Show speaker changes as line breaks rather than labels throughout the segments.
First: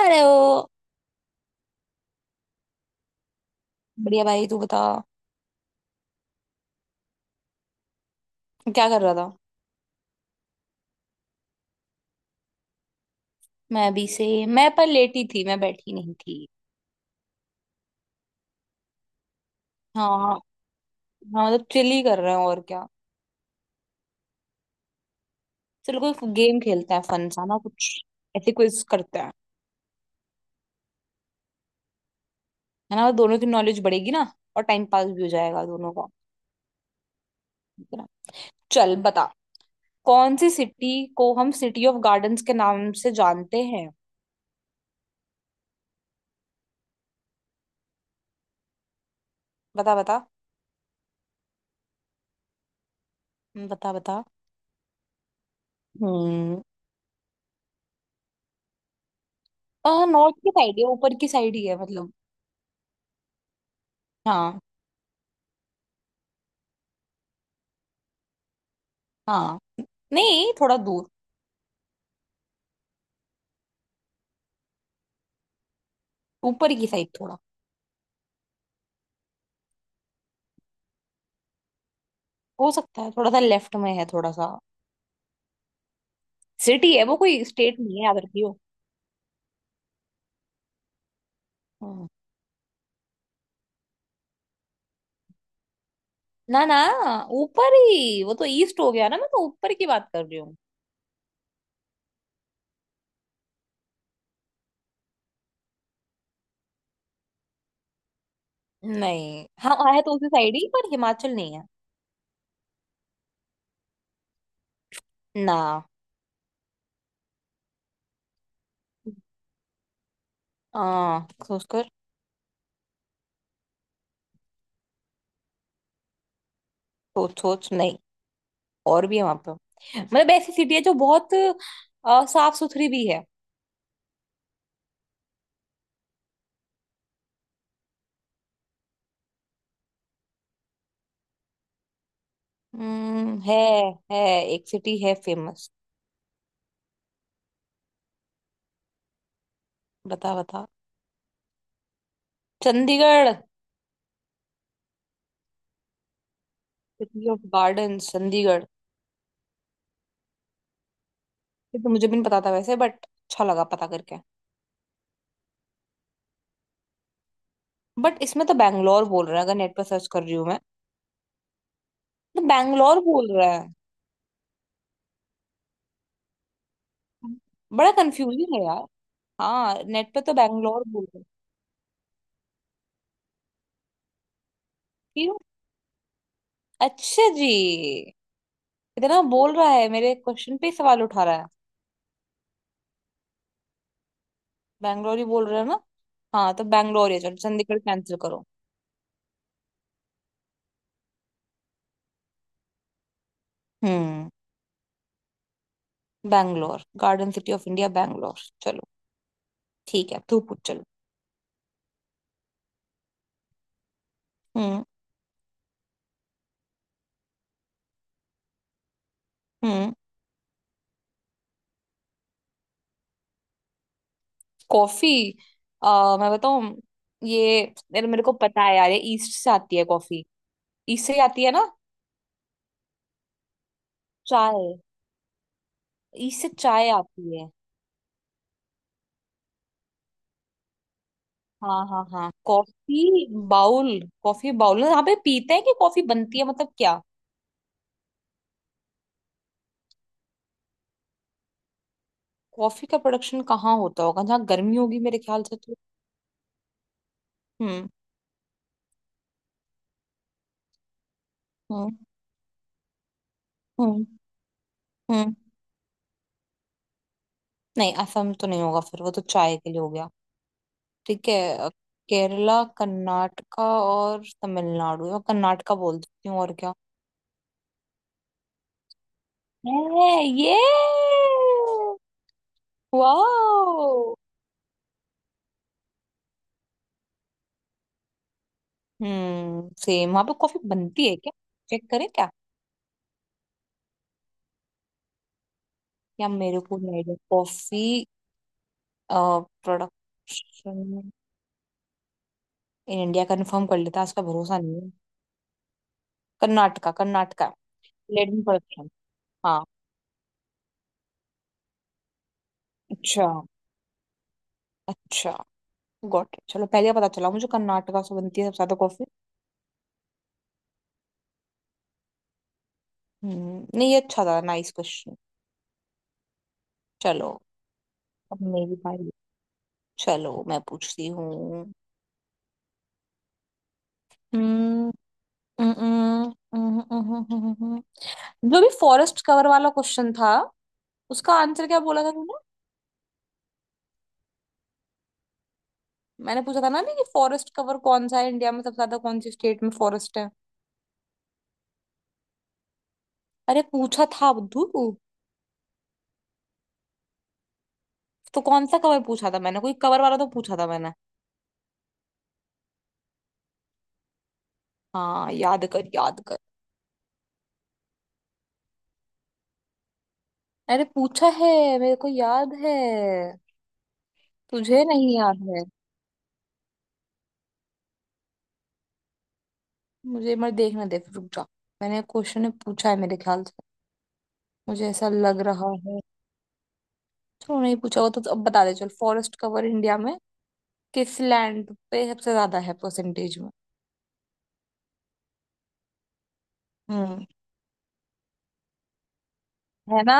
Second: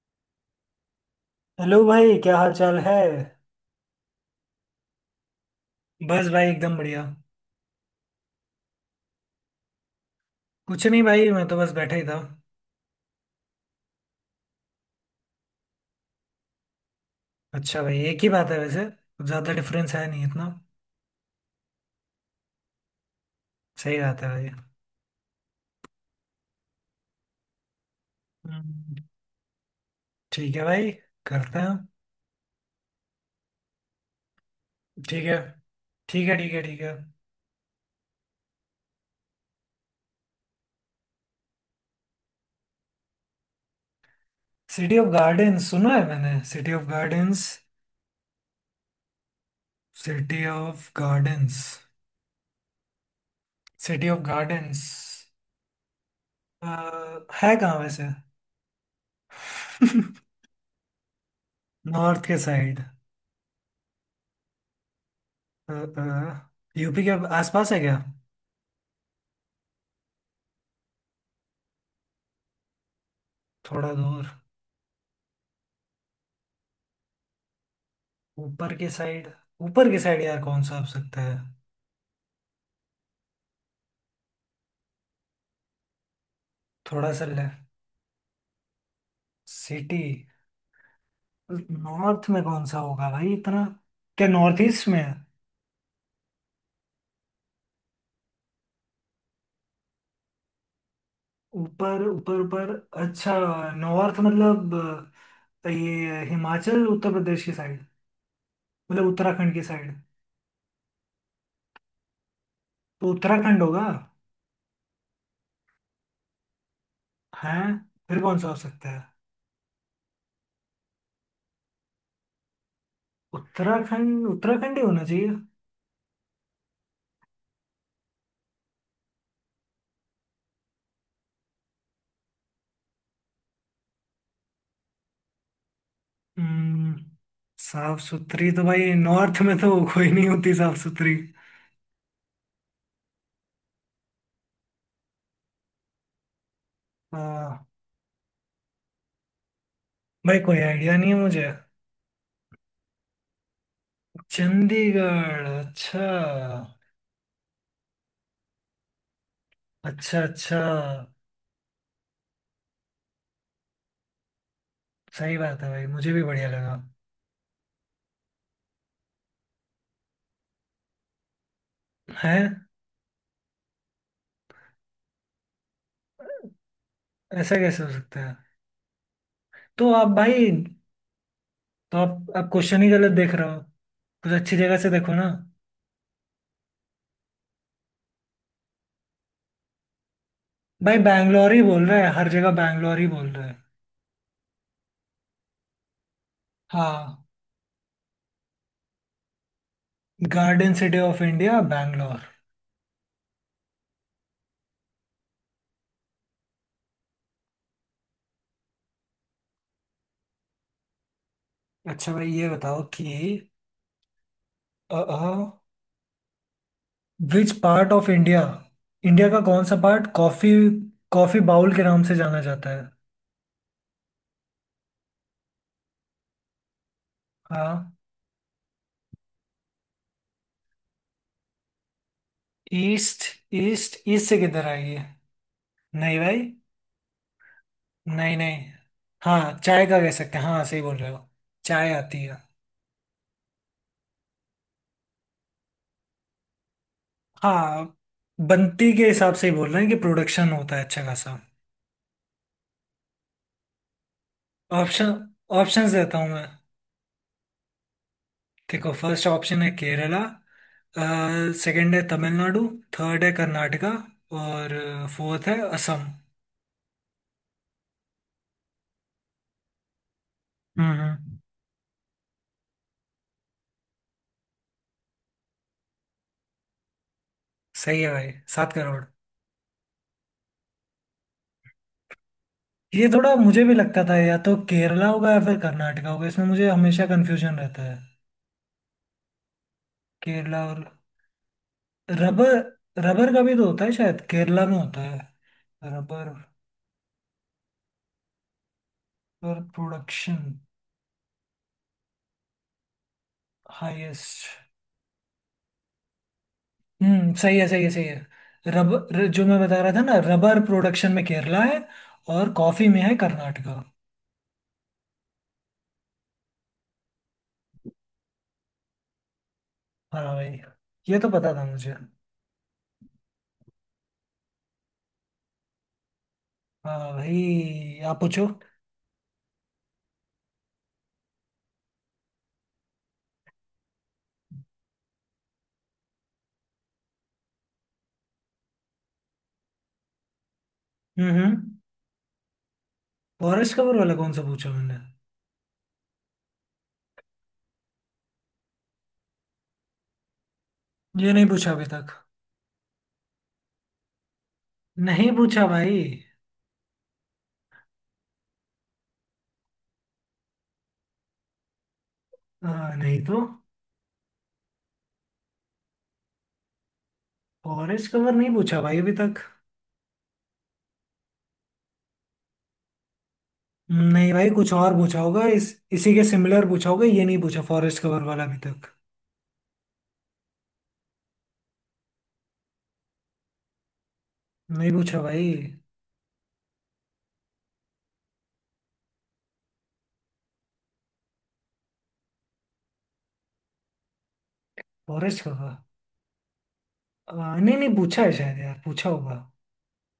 Hello.
Hello भाई, क्या हाल चाल है।
बढ़िया भाई, तू बता।
बस भाई एकदम बढ़िया।
क्या कर रहा था?
कुछ नहीं भाई, मैं तो बस बैठा ही था।
मैं अभी से मैं पर लेटी थी, मैं बैठी नहीं थी।
अच्छा भाई, एक ही बात है, वैसे कुछ ज्यादा डिफरेंस है
हाँ,
नहीं
हाँ।
इतना।
मतलब चिल ही कर रहे हैं, और क्या।
सही बात है भाई।
चलो कोई गेम खेलते हैं, फन सा ना कुछ। ऐसे क्विज
हम्म।
करते हैं।
ठीक है भाई, करते हैं।
है ना, दोनों की नॉलेज बढ़ेगी ना। और टाइम पास भी
ठीक
हो
है,
जाएगा दोनों का।
ठीक है, ठीक है। ठीक है।
ठीक है ना? चल बता। कौन सी सिटी को हम सिटी ऑफ गार्डन्स के नाम से जानते हैं?
सिटी ऑफ गार्डन्स सुना है मैंने। City of gardens.
बता बता,
सिटी ऑफ गार्डन्स।
बता
सिटी ऑफ
बता।
गार्डन्स।
हम्म।
है कहाँ वैसे?
नॉर्थ की साइड है, ऊपर की साइड ही है मतलब।
नॉर्थ के साइड।
हाँ।
यूपी के आसपास है क्या?
हाँ, नहीं थोड़ा दूर।
थोड़ा दूर।
ऊपर की साइड थोड़ा।
ऊपर के साइड। ऊपर के साइड यार, कौन सा हो सकता है?
हो सकता है, थोड़ा सा लेफ्ट में है, थोड़ा सा। सिटी है
थोड़ा
वो,
सा
कोई
ले।
स्टेट नहीं है, याद रखियो।
सिटी।
हम्म।
नॉर्थ में कौन सा होगा भाई इतना? क्या नॉर्थ ईस्ट में है?
ना, ना। ऊपर ही, वो तो ईस्ट हो गया ना, मैं तो ऊपर की बात कर रही हूँ।
ऊपर ऊपर ऊपर। अच्छा। नॉर्थ मतलब ये हिमाचल उत्तर प्रदेश की साइड। मतलब
नहीं,
उत्तराखंड की
हाँ
साइड।
है तो उसी साइड ही, पर हिमाचल नहीं है।
तो उत्तराखंड होगा।
ना।
हैं? फिर कौन सा हो सकता है?
हाँ, सोच कर।
उत्तराखंड उत्तराखंड ही होना चाहिए।
सोच सोच, नहीं। और भी है वहां पे। मतलब ऐसी सिटी है जो बहुत साफ सुथरी भी है।
हम्म, साफ सुथरी तो भाई नॉर्थ में तो कोई नहीं होती साफ सुथरी।
हम्म। है, है। एक सिटी है फेमस। बता
भाई कोई
बता।
आइडिया नहीं है मुझे।
चंडीगढ़।
चंडीगढ़? अच्छा
सिटी ऑफ गार्डन चंडीगढ़।
अच्छा। अच्छा।
ये तो मुझे भी नहीं पता था वैसे, बट अच्छा लगा पता करके।
सही बात है भाई, मुझे भी बढ़िया लगा।
बट इसमें तो बैंगलोर बोल रहा है, अगर नेट पर सर्च कर रही हूँ मैं।
है।
तो बैंगलोर बोल रहा है।
ऐसा कैसे हो
बड़ा
सकता है?
कंफ्यूजिंग है यार। हाँ,
तो आप
नेट पे तो
भाई।
बैंगलोर बोल रहा है।
तो आप क्वेश्चन ही गलत देख रहे हो। कुछ अच्छी जगह से देखो ना।
क्यों? अच्छा जी। इतना बोल रहा है, मेरे क्वेश्चन पे ही
भाई
सवाल उठा रहा है।
बैंगलोर ही बोल रहे हैं, हर जगह बैंगलोर ही बोल रहे हैं।
बैंगलोर ही बोल रहे हो ना? हाँ, तो बैंगलोर ही
हाँ।
है। चलो चंडीगढ़ कैंसिल करो।
Garden city of India Bangalore.
हम्म। Bangalore. Garden city of India Bangalore. चलो। ठीक है, तू पूछ। चलो।
अच्छा भाई ये बताओ कि
हम्म।
Which part of India. India का कौन सा
हम्म।
पार्ट कॉफी, कॉफी बाउल के नाम से जाना जाता है?
कॉफी। मैं बताऊं। ये
हाँ।
मेरे मेरे को पता है यार, ये ईस्ट से आती है कॉफी। ईस्ट से ही आती है ना?
ईस्ट। ईस्ट ईस्ट से किधर
चाय।
आई है? नहीं
ईस्ट
भाई।
से चाय आती है।
नहीं नहीं। हाँ, चाय का कह सकते हैं, हाँ सही बोल रहे हो।
हाँ
चाय
हाँ
आती
हाँ,
है।
Coffee bowl. कॉफी बाउल यहाँ पे पीते हैं कि कॉफी बनती है मतलब, क्या?
हाँ। बनती के हिसाब से ही बोल रहे हैं कि प्रोडक्शन होता है अच्छा खासा।
कॉफी का प्रोडक्शन कहाँ होता होगा? जहाँ गर्मी होगी
ऑप्शन,
मेरे ख्याल से तो।
ऑप्शंस देता हूँ मैं।
हम्म।
देखो, फर्स्ट ऑप्शन है केरला। सेकंड
हम्म।
है तमिलनाडु। थर्ड है कर्नाटका।
हम्म।
और
हम्म।
फोर्थ है असम।
नहीं, असम तो नहीं होगा, फिर वो तो चाय के लिए हो गया।
हम्म,
ठीक
हम्म।
है, केरला, कर्नाटका और तमिलनाडु। मैं कर्नाटका बोल देती हूँ, और क्या।
सही है भाई, सात करोड़।
है। ये।
ये थोड़ा मुझे भी लगता
वाओ।
था, या तो केरला होगा या फिर कर्नाटका होगा, इसमें मुझे हमेशा कंफ्यूजन रहता है।
सेम वहां पे कॉफी
केरला और
बनती है क्या? चेक करें क्या?
रबर। रबर का भी तो होता है, शायद केरला में होता है।
या
रबर।
मेरे को नहीं idea, coffee.
Rubber production.
Production. In India. Confirm कर लेता, उसका भरोसा
हाईएस्ट।
नहीं है। कर्नाटका, कर्नाटका।
सही है, सही है, सही है।
लेडन प्रोडक्शन।
रबर जो मैं
हाँ।
बता रहा था ना, रबर प्रोडक्शन में केरला है। और कॉफी में है
अच्छा,
कर्नाटका।
अच्छा। गॉट। चलो, पहले पता चला मुझे कर्नाटका से बनती है सबसे ज्यादा कॉफी।
हाँ भाई। ये तो पता था मुझे।
नहीं, ये अच्छा था। Nice question.
हाँ
चलो।
भाई आप
अब
पूछो।
मेरी बारी। चलो, मैं पूछती हूँ। हम्म। हम्म, हम्म, हम्म, हम्म, हम्म। हम्म, हम्म। जो भी फॉरेस्ट कवर वाला क्वेश्चन था,
हम्म,
उसका आंसर
हम्म।
क्या बोला था तूने?
फॉरेस्ट कवर वाला कौन सा पूछा मैंने?
मैंने पूछा था ना अभी कि फॉरेस्ट कवर कौन सा है इंडिया में, सबसे ज्यादा कौन सी स्टेट में फॉरेस्ट है।
ये नहीं पूछा अभी तक।
अरे, पूछा था बुद्धू।
नहीं पूछा भाई।
तो कौन सा कवर पूछा था मैंने? कोई कवर वाला तो पूछा था मैंने।
हाँ नहीं तो।
हाँ, याद कर, याद कर।
फॉरेस्ट कवर नहीं पूछा भाई अभी तक।
अरे, पूछा है। मेरे को याद है।
नहीं भाई कुछ
तुझे
और
नहीं
पूछा
याद
होगा
है?
इस, इसी के सिमिलर पूछा होगा, ये नहीं पूछा फॉरेस्ट कवर वाला अभी तक।
मुझे मत देखना दे, रुक जा। मैंने क्वेश्चन पूछा है मेरे ख्याल से। मुझे
नहीं
ऐसा
पूछा
लग
भाई।
रहा है। चलो, नहीं पूछा होगा तो अब बता दे चल। फॉरेस्ट कवर इंडिया में, किस लैंड पे सबसे ज्यादा है परसेंटेज में?
Forest cover?
हम्म।
नहीं, नहीं पूछा है शायद, यार पूछा होगा।
है ना?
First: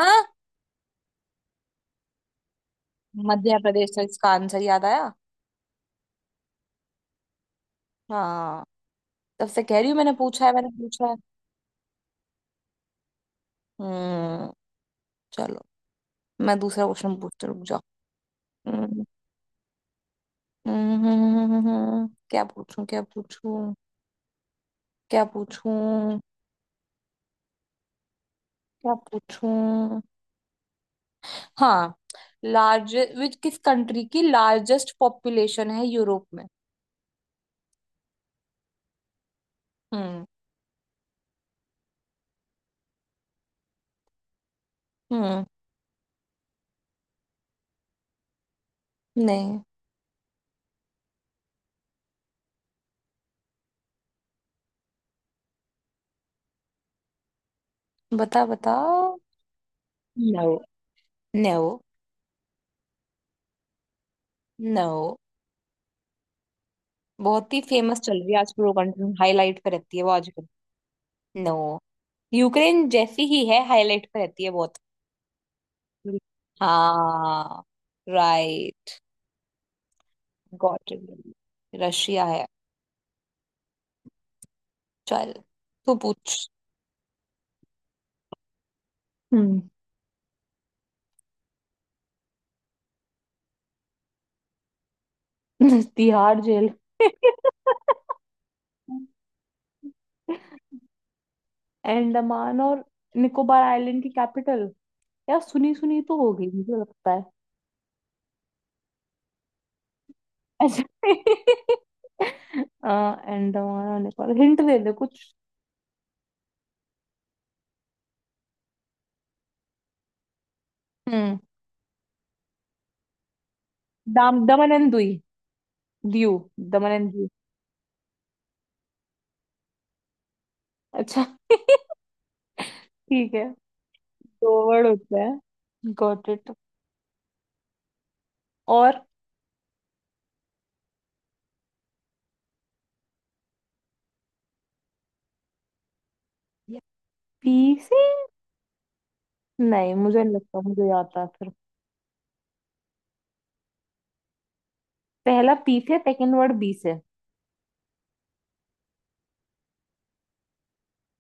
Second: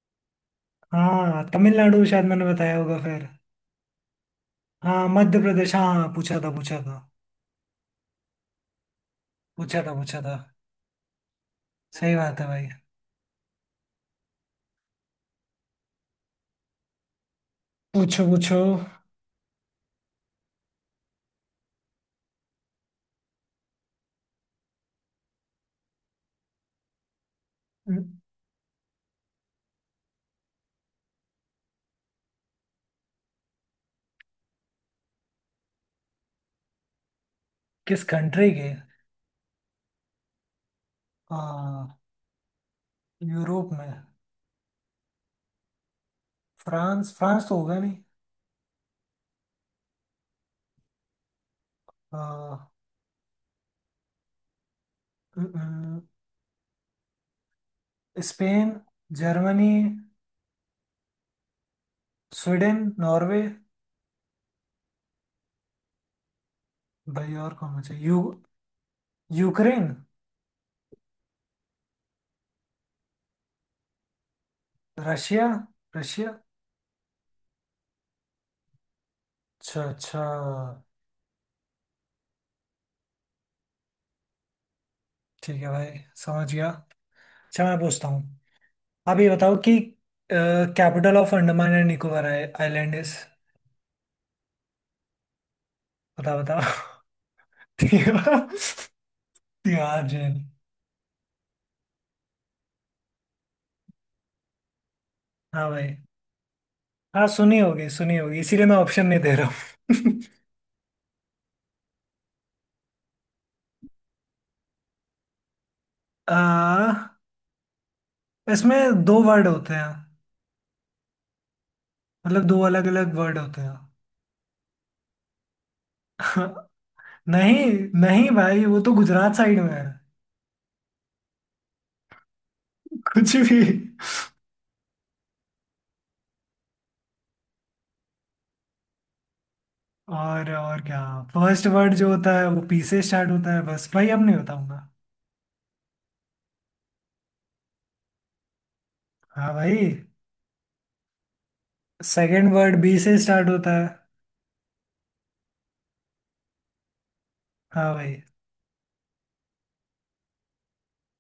हाँ तमिलनाडु शायद मैंने बताया होगा फिर।
मध्य प्रदेश था इसका आंसर, याद
हाँ
आया।
मध्य प्रदेश, हाँ हाँ, पूछा था पूछा था।
हाँ। तब से कह
पूछा
रही
था
हूँ, मैंने
पूछा था।
पूछा है, मैंने पूछा है।
सही बात है भाई।
हम्म। चलो। मैं दूसरा क्वेश्चन पूछती हूँ, रुक जाओ।
पूछो पूछो।
हम्म, क्या पूछूं, क्या पूछूं। क्या पूछूं।
हम्म,
क्या पूछूं। हाँ। लार्ज विच किस कंट्री की लार्जेस्ट पॉपुलेशन है यूरोप में?
किस कंट्री के?
हम्म।
हाँ। यूरोप में?
हम्म।
फ्रांस, फ्रांस तो होगा नहीं।
नहीं।
हाँ। हम्म, हम्म, स्पेन,
बताओ।
Germany.
No. No.
Sweden, Norway.
No.
भाई
बहुत
और
ही
कौन बचा,
फेमस
यू।
चल रही है आजकल वो कंट्री, हाईलाइट पे
यूक्रेन।
रहती है वो आजकल। नो। यूक्रेन जैसी ही है, हाईलाइट पे रहती है बहुत।
Russia, Russia.
हाँ। राइट।
अच्छा अच्छा।
Got it. रशिया है। चल।
ठीक है भाई,
तू पूछ।
समझ गया। अच्छा मैं पूछता हूँ। आप ये बताओ
हम्म।
कि capital of Andaman and Nicobar island is? बता
तिहाड़
बताओ।
जेल।
तिहाड़, तिहाड़ जेल।
अंडमान और निकोबार आइलैंड की कैपिटल। यार
हाँ
सुनी
भाई।
सुनी तो हो गई, मुझे लगता है।
हाँ सुनी होगी, सुनी होगी, इसीलिए मैं ऑप्शन नहीं दे रहा हूँ।
अच्छा। अंडमान और निकोबार, हिंट दे दे कुछ।
आ, इसमें दो वर्ड होते हैं।
हम्म।
मतलब दो अलग अलग वर्ड होते
दाम दमन एंड दुई। दीव।
हैं।
दमन एंड दीव।
नहीं। नहीं भाई, वो तो गुजरात साइड में है।
अच्छा। ठीक
कुछ
है।
भी।
दो वर्ड होते हैं, गॉट इट। और।
और क्या? फर्स्ट वर्ड जो होता है वो पी से स्टार्ट होता है, बस भाई अब नहीं बताऊंगा।
पी से।
हाँ भाई।
नहीं, मुझे नहीं लगता, मुझे याद था फिर।
सेकंड वर्ड बी से स्टार्ट होता है।
पहला पी से, सेकंड वर्ड बी से।
हाँ भाई।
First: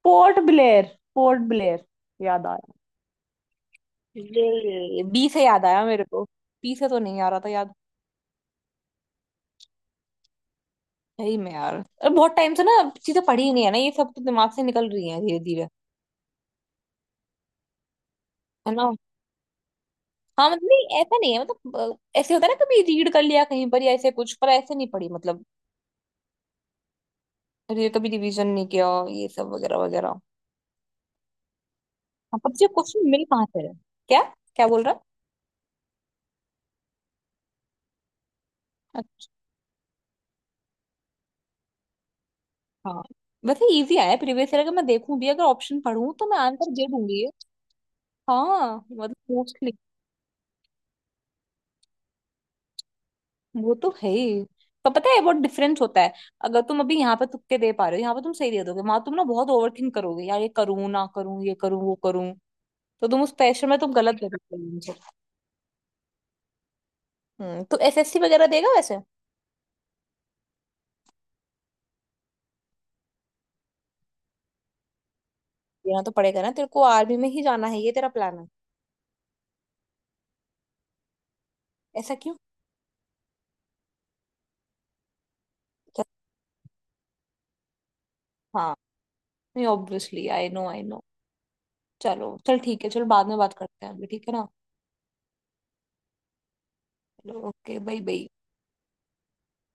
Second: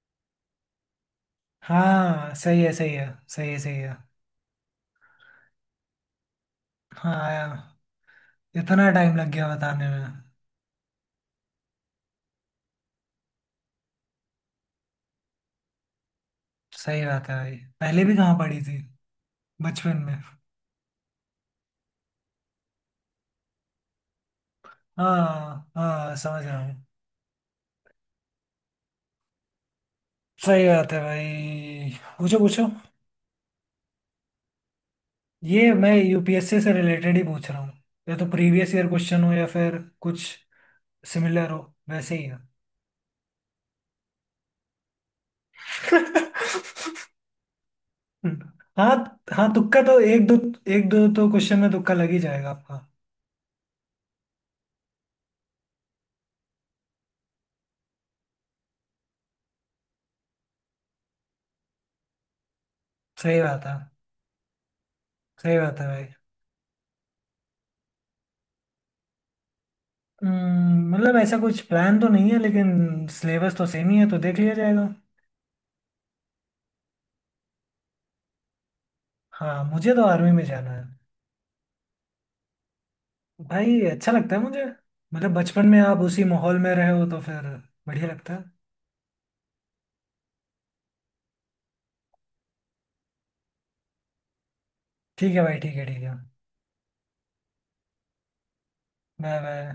पोर्ट ब्लेयर। पोर्ट ब्लेयर।
हाँ,
याद
सही है
आया।
सही है सही है सही है।
ये बी से याद आया मेरे को। पी से तो नहीं आ
हाँ
रहा था
यार,
याद।
इतना टाइम लग गया बताने में।
सही में यार, और बहुत टाइम से ना, चीजें पढ़ी ही नहीं है ना, ये सब तो दिमाग से निकल रही है धीरे धीरे।
सही बात है भाई, पहले भी कहाँ पढ़ी
है
थी?
ना?
बचपन में।
हाँ मतलब, नहीं, ऐसा नहीं है मतलब। ऐसे होता है ना, कभी रीड कर लिया कहीं पर या ऐसे कुछ, पर ऐसे नहीं पढ़ी मतलब।
हाँ हाँ, समझ रहा हूँ।
कभी रिवीजन नहीं किया, ये सब वगैरह वगैरह।
सही बात है भाई। पूछो
हाँ, पर तुझे
पूछो।
क्वेश्चन मिल कहाँ से रहे? क्या? क्या बोल रहा
ये मैं यूपीएससी से रिलेटेड ही पूछ रहा हूँ। या तो प्रीवियस ईयर
है?
क्वेश्चन हो या फिर कुछ सिमिलर हो। वैसे ही है।
अच्छा। वैसे इजी आया प्रीवियस ईयर, अगर मैं देखूं भी, अगर ऑप्शन पढ़ूं तो मैं आंसर दे दूंगी ये। हाँ
हाँ।
मतलब।
हाँ तुक्का तो एक दो, एक दो तो क्वेश्चन में तुक्का लग ही जाएगा आपका।
वो तो है ही। पर पता है, बहुत डिफरेंस होता है। अगर तुम अभी यहाँ पे तुक्के दे पा रहे हो, यहाँ पे तुम सही दे दोगे, वहां तुम ना बहुत ओवर थिंक करोगे यार, ये करूँ ना करूँ, ये करूँ वो करूँ। तो तुम उस
सही बात
प्रेशर
है।
में तुम गलत दे देते हो मुझे।
सही बात है भाई।
तो एसएससी वगैरह देगा वैसे?
मतलब ऐसा कुछ प्लान तो नहीं है लेकिन सिलेबस तो सेम ही है तो देख लिया जाएगा।
देना तो पड़ेगा ना तेरे को। आर्मी में ही जाना है, ये तेरा प्लान है?
हाँ मुझे तो आर्मी में जाना है।
ऐसा क्यों?
भाई अच्छा लगता है मुझे। मतलब बचपन में आप
चल।
उसी माहौल में रहे हो तो फिर बढ़िया लगता है।
हाँ, नहीं obviously, I know I know. चलो चल ठीक है, चलो बाद में बात करते हैं अभी, ठीक है ना?
ठीक है भाई, ठीक है, ठीक है।
चलो, okay, bye bye.
Bye bye.